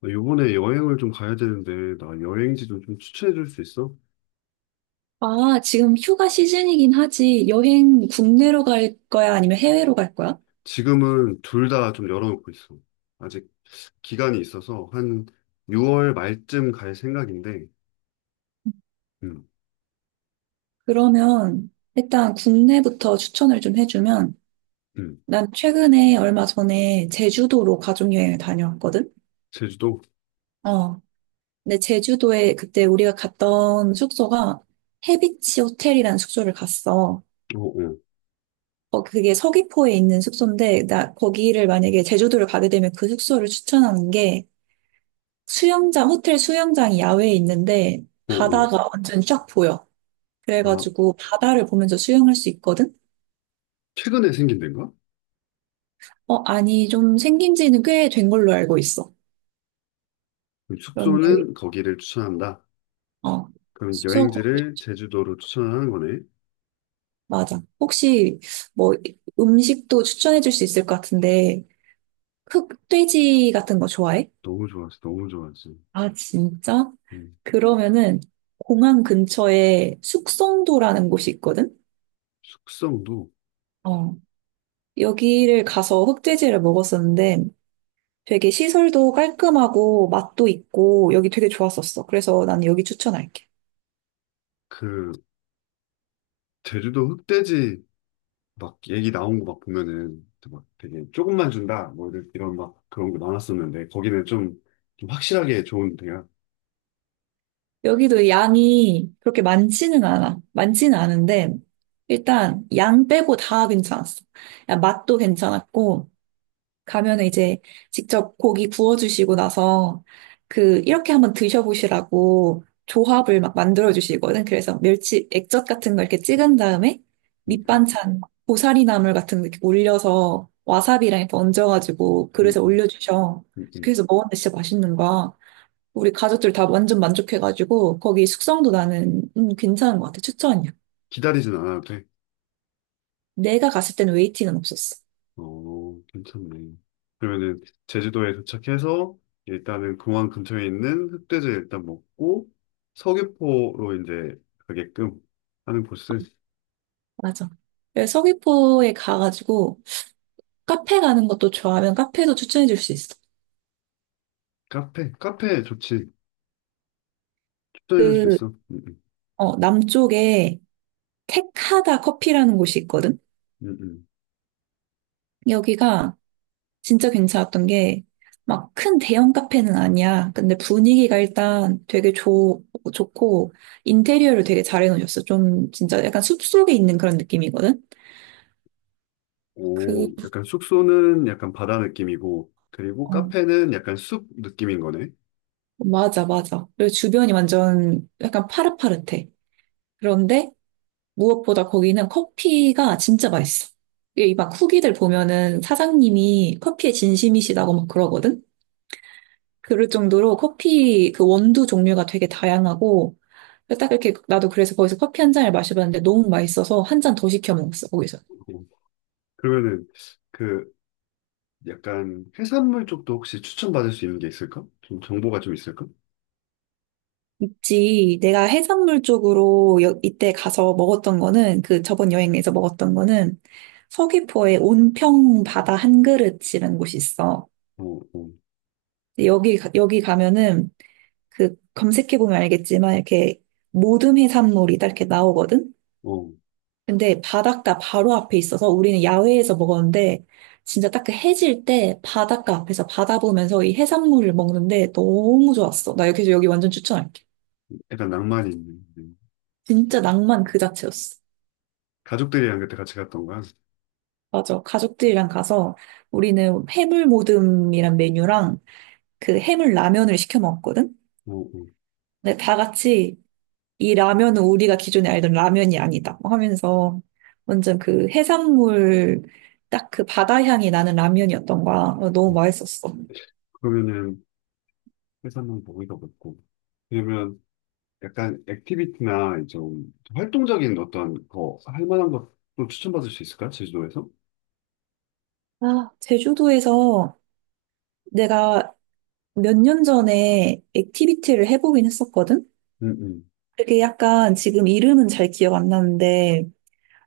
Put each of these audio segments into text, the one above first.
나 요번에 여행을 좀 가야 되는데, 나 여행지 좀, 좀 추천해 줄 수 있어? 아, 지금 휴가 시즌이긴 하지. 여행 국내로 갈 거야? 아니면 해외로 갈 거야? 지금은 둘 다 좀 열어놓고 있어. 아직 기간이 있어서 한 6월 말쯤 갈 생각인데, 음, 그러면 일단 국내부터 추천을 좀 해주면 음, 난 최근에 얼마 전에 제주도로 가족여행을 다녀왔거든? 제주도? 어. 근데 제주도에 그때 우리가 갔던 숙소가 해비치 호텔이라는 숙소를 갔어. 오, 오, 그게 서귀포에 있는 숙소인데 나 거기를 만약에 제주도를 가게 되면 그 숙소를 추천하는 게 수영장, 호텔 수영장이 야외에 있는데 오, 오. 바다가 완전 쫙 보여. 아, 그래가지고 바다를 보면서 수영할 수 있거든? 최근에 생긴 데인가? 어, 아니, 좀 생긴 지는 꽤 된 걸로 알고 있어. 그럼 그런데, 숙소는 거기를 추천한다. 어, 그럼 숙소, 거- 여행지를 제주도로 추천하는 거네. 맞아. 혹시 뭐 음식도 추천해 줄 수 있을 것 같은데, 흑돼지 같은 거 좋아해? 너무 좋았어, 너무 좋았어. 아, 진짜? 음, 그러면은 공항 근처에 숙성도라는 곳이 있거든? 숙성도. 어, 여기를 가서 흑돼지를 먹었었는데, 되게 시설도 깔끔하고 맛도 있고 여기 되게 좋았었어. 그래서 나는 여기 추천할게. 그, 제주도 흑돼지 막 얘기 나온 거 막 보면은 막 되게 조금만 준다 뭐 이런, 이런 막 그런 거 나왔었는데 거기는 좀, 좀 확실하게 좋은 데야. 여기도 양이 그렇게 많지는 않아. 많지는 않은데, 일단 양 빼고 다 괜찮았어. 야, 맛도 괜찮았고, 가면은 이제 직접 고기 구워주시고 나서, 이렇게 한번 드셔보시라고 조합을 막 만들어주시거든. 그래서 멸치 액젓 같은 걸 이렇게 찍은 다음에, 음, 음, 밑반찬 고사리 나물 같은 거 이렇게 올려서 와사비랑 이렇게 얹어가지고 음, 그릇에 음, 올려주셔. 음, 음. 그래서 먹었는데 진짜 맛있는 거야. 우리 가족들 다 완전 만족해가지고 거기 숙성도 나는 괜찮은 것 같아. 추천이야. 기다리진 않아도 돼. 내가 갔을 때는 웨이팅은 없었어. 어, 괜찮네. 그러면은 제주도에 도착해서 일단은 공항 근처에 있는 흑돼지 일단 먹고 서귀포로 이제 가게끔 하는 코스. 맞아. 그래서 서귀포에 가가지고 카페 가는 것도 좋아하면 카페도 추천해 줄 수 있어. 카페 좋지. 추천해줄 수 그, 있어. 남쪽에 택하다 커피라는 곳이 있거든? 음, 음. 여기가 진짜 괜찮았던 게 막 큰 대형 카페는 아니야. 근데 분위기가 일단 되게 좋고 인테리어를 되게 잘 해놓으셨어. 좀 진짜 약간 숲속에 있는 그런 느낌이거든? 그, 오, 약간 숙소는 약간 바다 느낌이고, 그리고 어, 카페는 약간 숲 느낌인 거네. 맞아, 맞아. 그리고 주변이 완전 약간 파릇파릇해. 그런데 무엇보다 거기는 커피가 진짜 맛있어. 이 막 후기들 보면은 사장님이 커피에 진심이시다고 막 그러거든? 그럴 정도로 커피 그 원두 종류가 되게 다양하고, 딱 이렇게 나도 그래서 거기서 커피 한 잔을 마셔봤는데 너무 맛있어서 한 잔 더 시켜 먹었어, 거기서. 오, 그러면은 그 약간 해산물 쪽도 혹시 추천받을 수 있는 게 있을까? 좀 정보가 좀 있을까? 있지. 내가 해산물 쪽으로 이때 가서 먹었던 거는 그 저번 여행에서 먹었던 거는 서귀포에 온평 바다 한 그릇이라는 곳이 있어. 어, 어, 근데 여기 가면은 그 검색해 보면 알겠지만 이렇게 모듬 해산물이 딱 이렇게 나오거든. 어. 근데 바닷가 바로 앞에 있어서 우리는 야외에서 먹었는데 진짜 딱 그 해질 때 바닷가 앞에서 바다 보면서 이 해산물을 먹는데 너무 좋았어. 나 여기서 여기 완전 추천할게. 약간 낭만이 있는. 음. 진짜 낭만 그 자체였어. 가족들이랑 그때 같이 갔던 거야. 맞아. 가족들이랑 가서 우리는 해물 모듬이란 메뉴랑 그 해물 라면을 시켜 먹었거든? 어, 어. 근데 다 같이 이 라면은 우리가 기존에 알던 라면이 아니다 뭐 하면서 완전 그 해산물 딱 그 바다 향이 나는 라면이었던 거야. 너무 음. 맛있었어. 그러면은 해산물 먹이가 먹고. 그러면 약간 액티비티나 좀 활동적인 어떤 거 할 만한 것도 추천받을 수 있을까? 제주도에서? 아, 제주도에서 내가 몇 년 전에 액티비티를 해보긴 했었거든? 응 응. 그게 약간 지금 이름은 잘 기억 안 나는데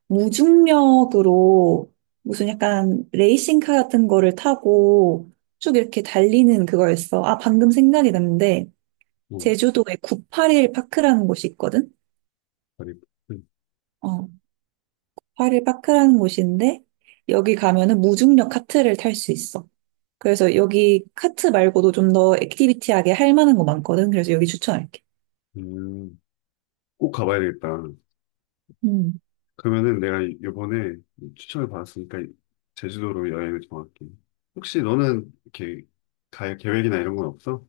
무중력으로 무슨 약간 레이싱카 같은 거를 타고 쭉 이렇게 달리는 그거였어. 아, 방금 생각이 났는데, 어, 제주도에 981 파크라는 곳이 있거든? 그리고 어, 8일 파크라는 곳인데, 여기 가면은 무중력 카트를 탈 수 있어. 그래서 여기 카트 말고도 좀 더 액티비티하게 할 만한 거 많거든. 그래서 여기 추천할게. 음, 꼭 가봐야 되겠다. 음. 그러면은 내가 이- 번에 추천을 받았으니까 제주도로 여행을 정할게. 혹시 너는 이렇게 갈 계획이나 이런 건 없어?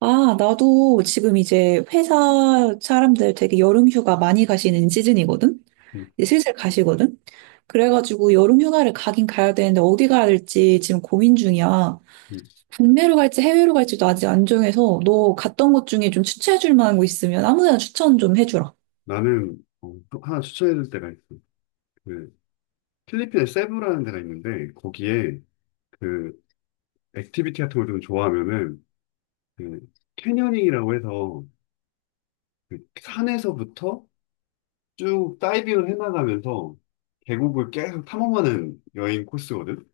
아, 나도 지금 이제 회사 사람들 되게 여름 휴가 많이 가시는 시즌이거든? 음, 이제 슬슬 가시거든? 그래가지고 여름 휴가를 가긴 가야 되는데 어디 가야 될지 지금 고민 중이야. 음. 국내로 갈지 해외로 갈지도 아직 안 정해서 너 갔던 곳 중에 좀 추천해줄 만한 곳 있으면 아무 데나 추천 좀 해주라. 나는 어, 또 하나 추천해줄 데가 있어. 그 필리핀에 세부라는 데가 있는데 거기에 그 액티비티 같은 걸 좀 좋아하면은 그 캐녀닝이라고 해서 그 산에서부터 쭉 다이빙을 해나가면서 계곡을 계속 탐험하는 여행 코스거든.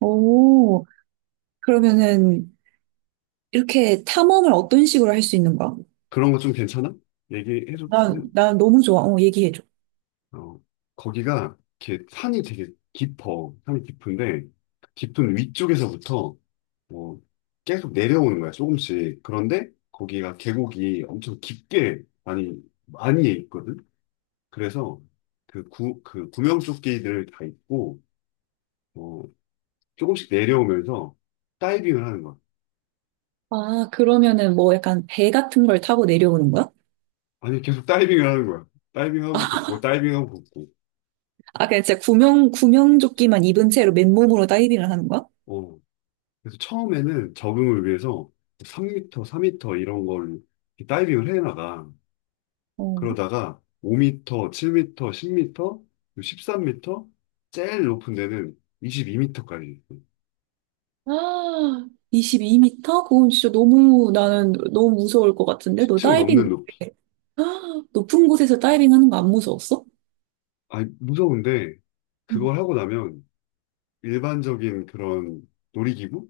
오, 그러면은 이렇게 탐험을 어떤 식으로 할 수 있는 거야? 그런 거 좀 괜찮아? 얘기해줘. 난 너무 좋아. 어, 얘기해줘. 어, 거기가 이렇게 산이 되게 깊어. 산이 깊은데, 그 깊은 위쪽에서부터 뭐 계속 내려오는 거야, 조금씩. 그런데 거기가 계곡이 엄청 깊게 많이, 많이 있거든? 그래서 그 구, 그 구명조끼들 다 입고, 어, 조금씩 내려오면서 다이빙을 하는 거야. 아, 그러면은 뭐 약간 배 같은 걸 타고 내려오는 거야? 아니, 계속 다이빙을 하는 거야. 다이빙하고 걷고, 다이빙하고 걷고. 아, 그냥 진짜 구명, 구명조끼만 입은 채로 맨몸으로 다이빙을 하는 거야? 어. 그래서 처음에는 적응을 위해서 3미터, 4미터 이런 걸 다이빙을 해나가. 어. 그러다가 5미터, 7미터, 10미터, 13미터, 제일 높은 데는 22미터까지. 아, 2 2터 그건 진짜 너무 나는 너무 무서울 것 같은데? 너 10층 넘는 다이빙, 높이. 아, 높은 곳에서 다이빙 하는 거 안 무서웠어? 아, 무서운데 응. 그걸 하고 나면 일반적인 그런 놀이기구가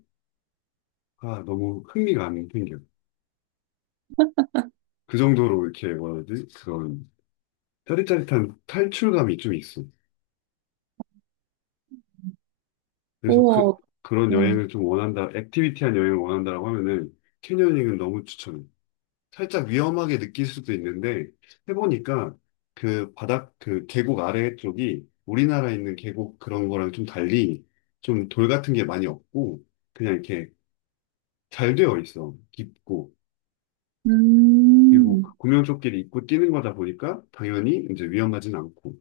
너무 흥미가 안 생겨. 그 정도로 이렇게 뭐라 해야 되지? 그런 짜릿짜릿한 탈출감이 좀 있어. 그래서 그, 우와. 그런 음. 여행을 좀 원한다, 액티비티한 여행을 원한다라고 하면은 캐녀닝은 너무 추천해. 살짝 위험하게 느낄 수도 있는데 해보니까 그 바닥, 그 계곡 아래 쪽이 우리나라에 있는 계곡 그런 거랑 좀 달리 좀 돌 같은 게 많이 없고 그냥 이렇게 잘 되어 있어. 깊고. 그리고 그 음. 구명조끼를 입고 뛰는 거다 보니까 당연히 이제 위험하진 않고.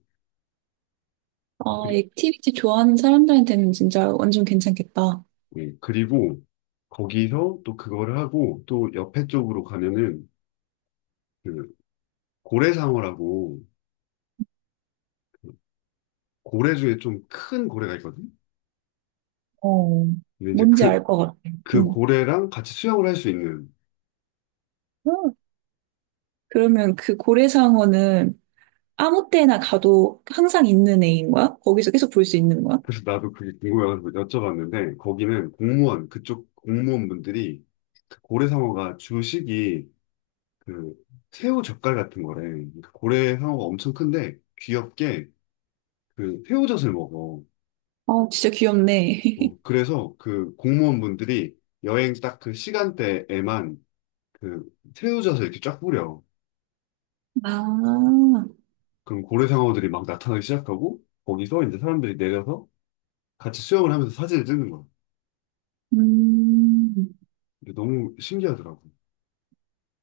아, 그리, 액티비티 좋아하는 사람들한테는 진짜 완전 괜찮겠다. 예, 그리고 거기서 또 그거를 하고 또 옆에 쪽으로 가면은 그 고래상어라고 그 고래 중에 좀 큰 고래가 있거든. 어. 근데 이제 뭔지 그, 알 것 같아. 그 응. 고래랑 같이 수영을 할 수 있는. 응. 그러면 그 고래상어는 아무 때나 가도 항상 있는 애인 거야? 거기서 계속 볼 수 있는 거야? 그래서 나도 그게 궁금해가지고 여쭤봤는데 거기는 공무원 그쪽 공무원분들이 그 고래상어가 주식이 그 새우 젓갈 같은 거래. 그러니까 고래상어가 엄청 큰데 귀엽게 그 새우젓을 먹어. 아, 진짜 귀엽네. 어, 그래서 그 공무원분들이 여행 딱 그 시간대에만 그 새우젓을 이렇게 쫙 뿌려. 아, 그럼 고래 상어들이 막 나타나기 시작하고 거기서 이제 사람들이 내려서 같이 수영을 하면서 사진을 찍는 거야. 음. 이게 너무 신기하더라고.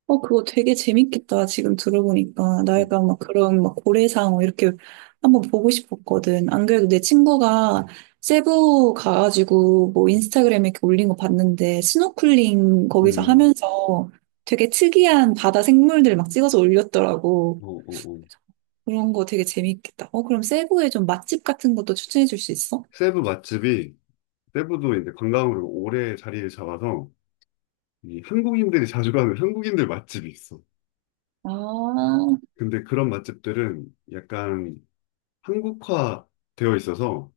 그거 되게 재밌겠다. 지금 들어보니까. 나 음, 약간 막 그런 막 고래상어 이렇게 한번 보고 싶었거든. 안 그래도 내 친구가 세부 가가지고 뭐 인스타그램에 이렇게 올린 거 봤는데 스노클링 거기서 음, 하면서 되게 특이한 바다 생물들 막 찍어서 올렸더라고. 어, 어, 어. 그런 거 되게 재밌겠다. 그럼 세부에 좀 맛집 같은 것도 추천해 줄 수 있어? 세부 맛집이 세부도 이제 관광으로 오래 자리를 잡아서 이 한국인들이 자주 가는 한국인들 맛집이 있어. 아, 근데 그런 맛집들은 약간 한국화 되어 있어서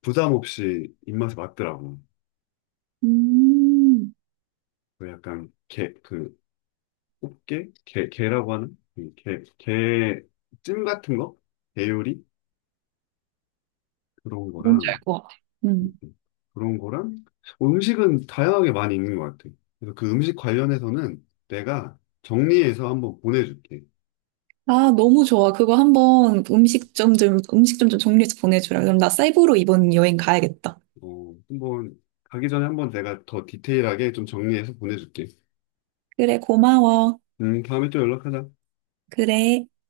부담 없이 입맛에 맞더라고. 음, 그 약간 게, 그 꽃게, 게, 게라고 하는 이 게, 게찜 같은 거, 게 요리 그런 뭔지 거랑, 알 것 같아. 그런 거랑, 음식은 다양하게 많이 있는 것 같아. 그래서 그 음식 관련해서는 내가 정리해서 한번 보내줄게. 아, 너무 좋아. 그거 한번 음식점 좀 정리해서 보내주라. 그럼 나 사이로 이번 여행 가야겠다. 어, 한번, 가기 전에 한번 내가 더 디테일하게 좀 정리해서 보내줄게. 그래, 고마워. 다음에 또 연락하자. 그래.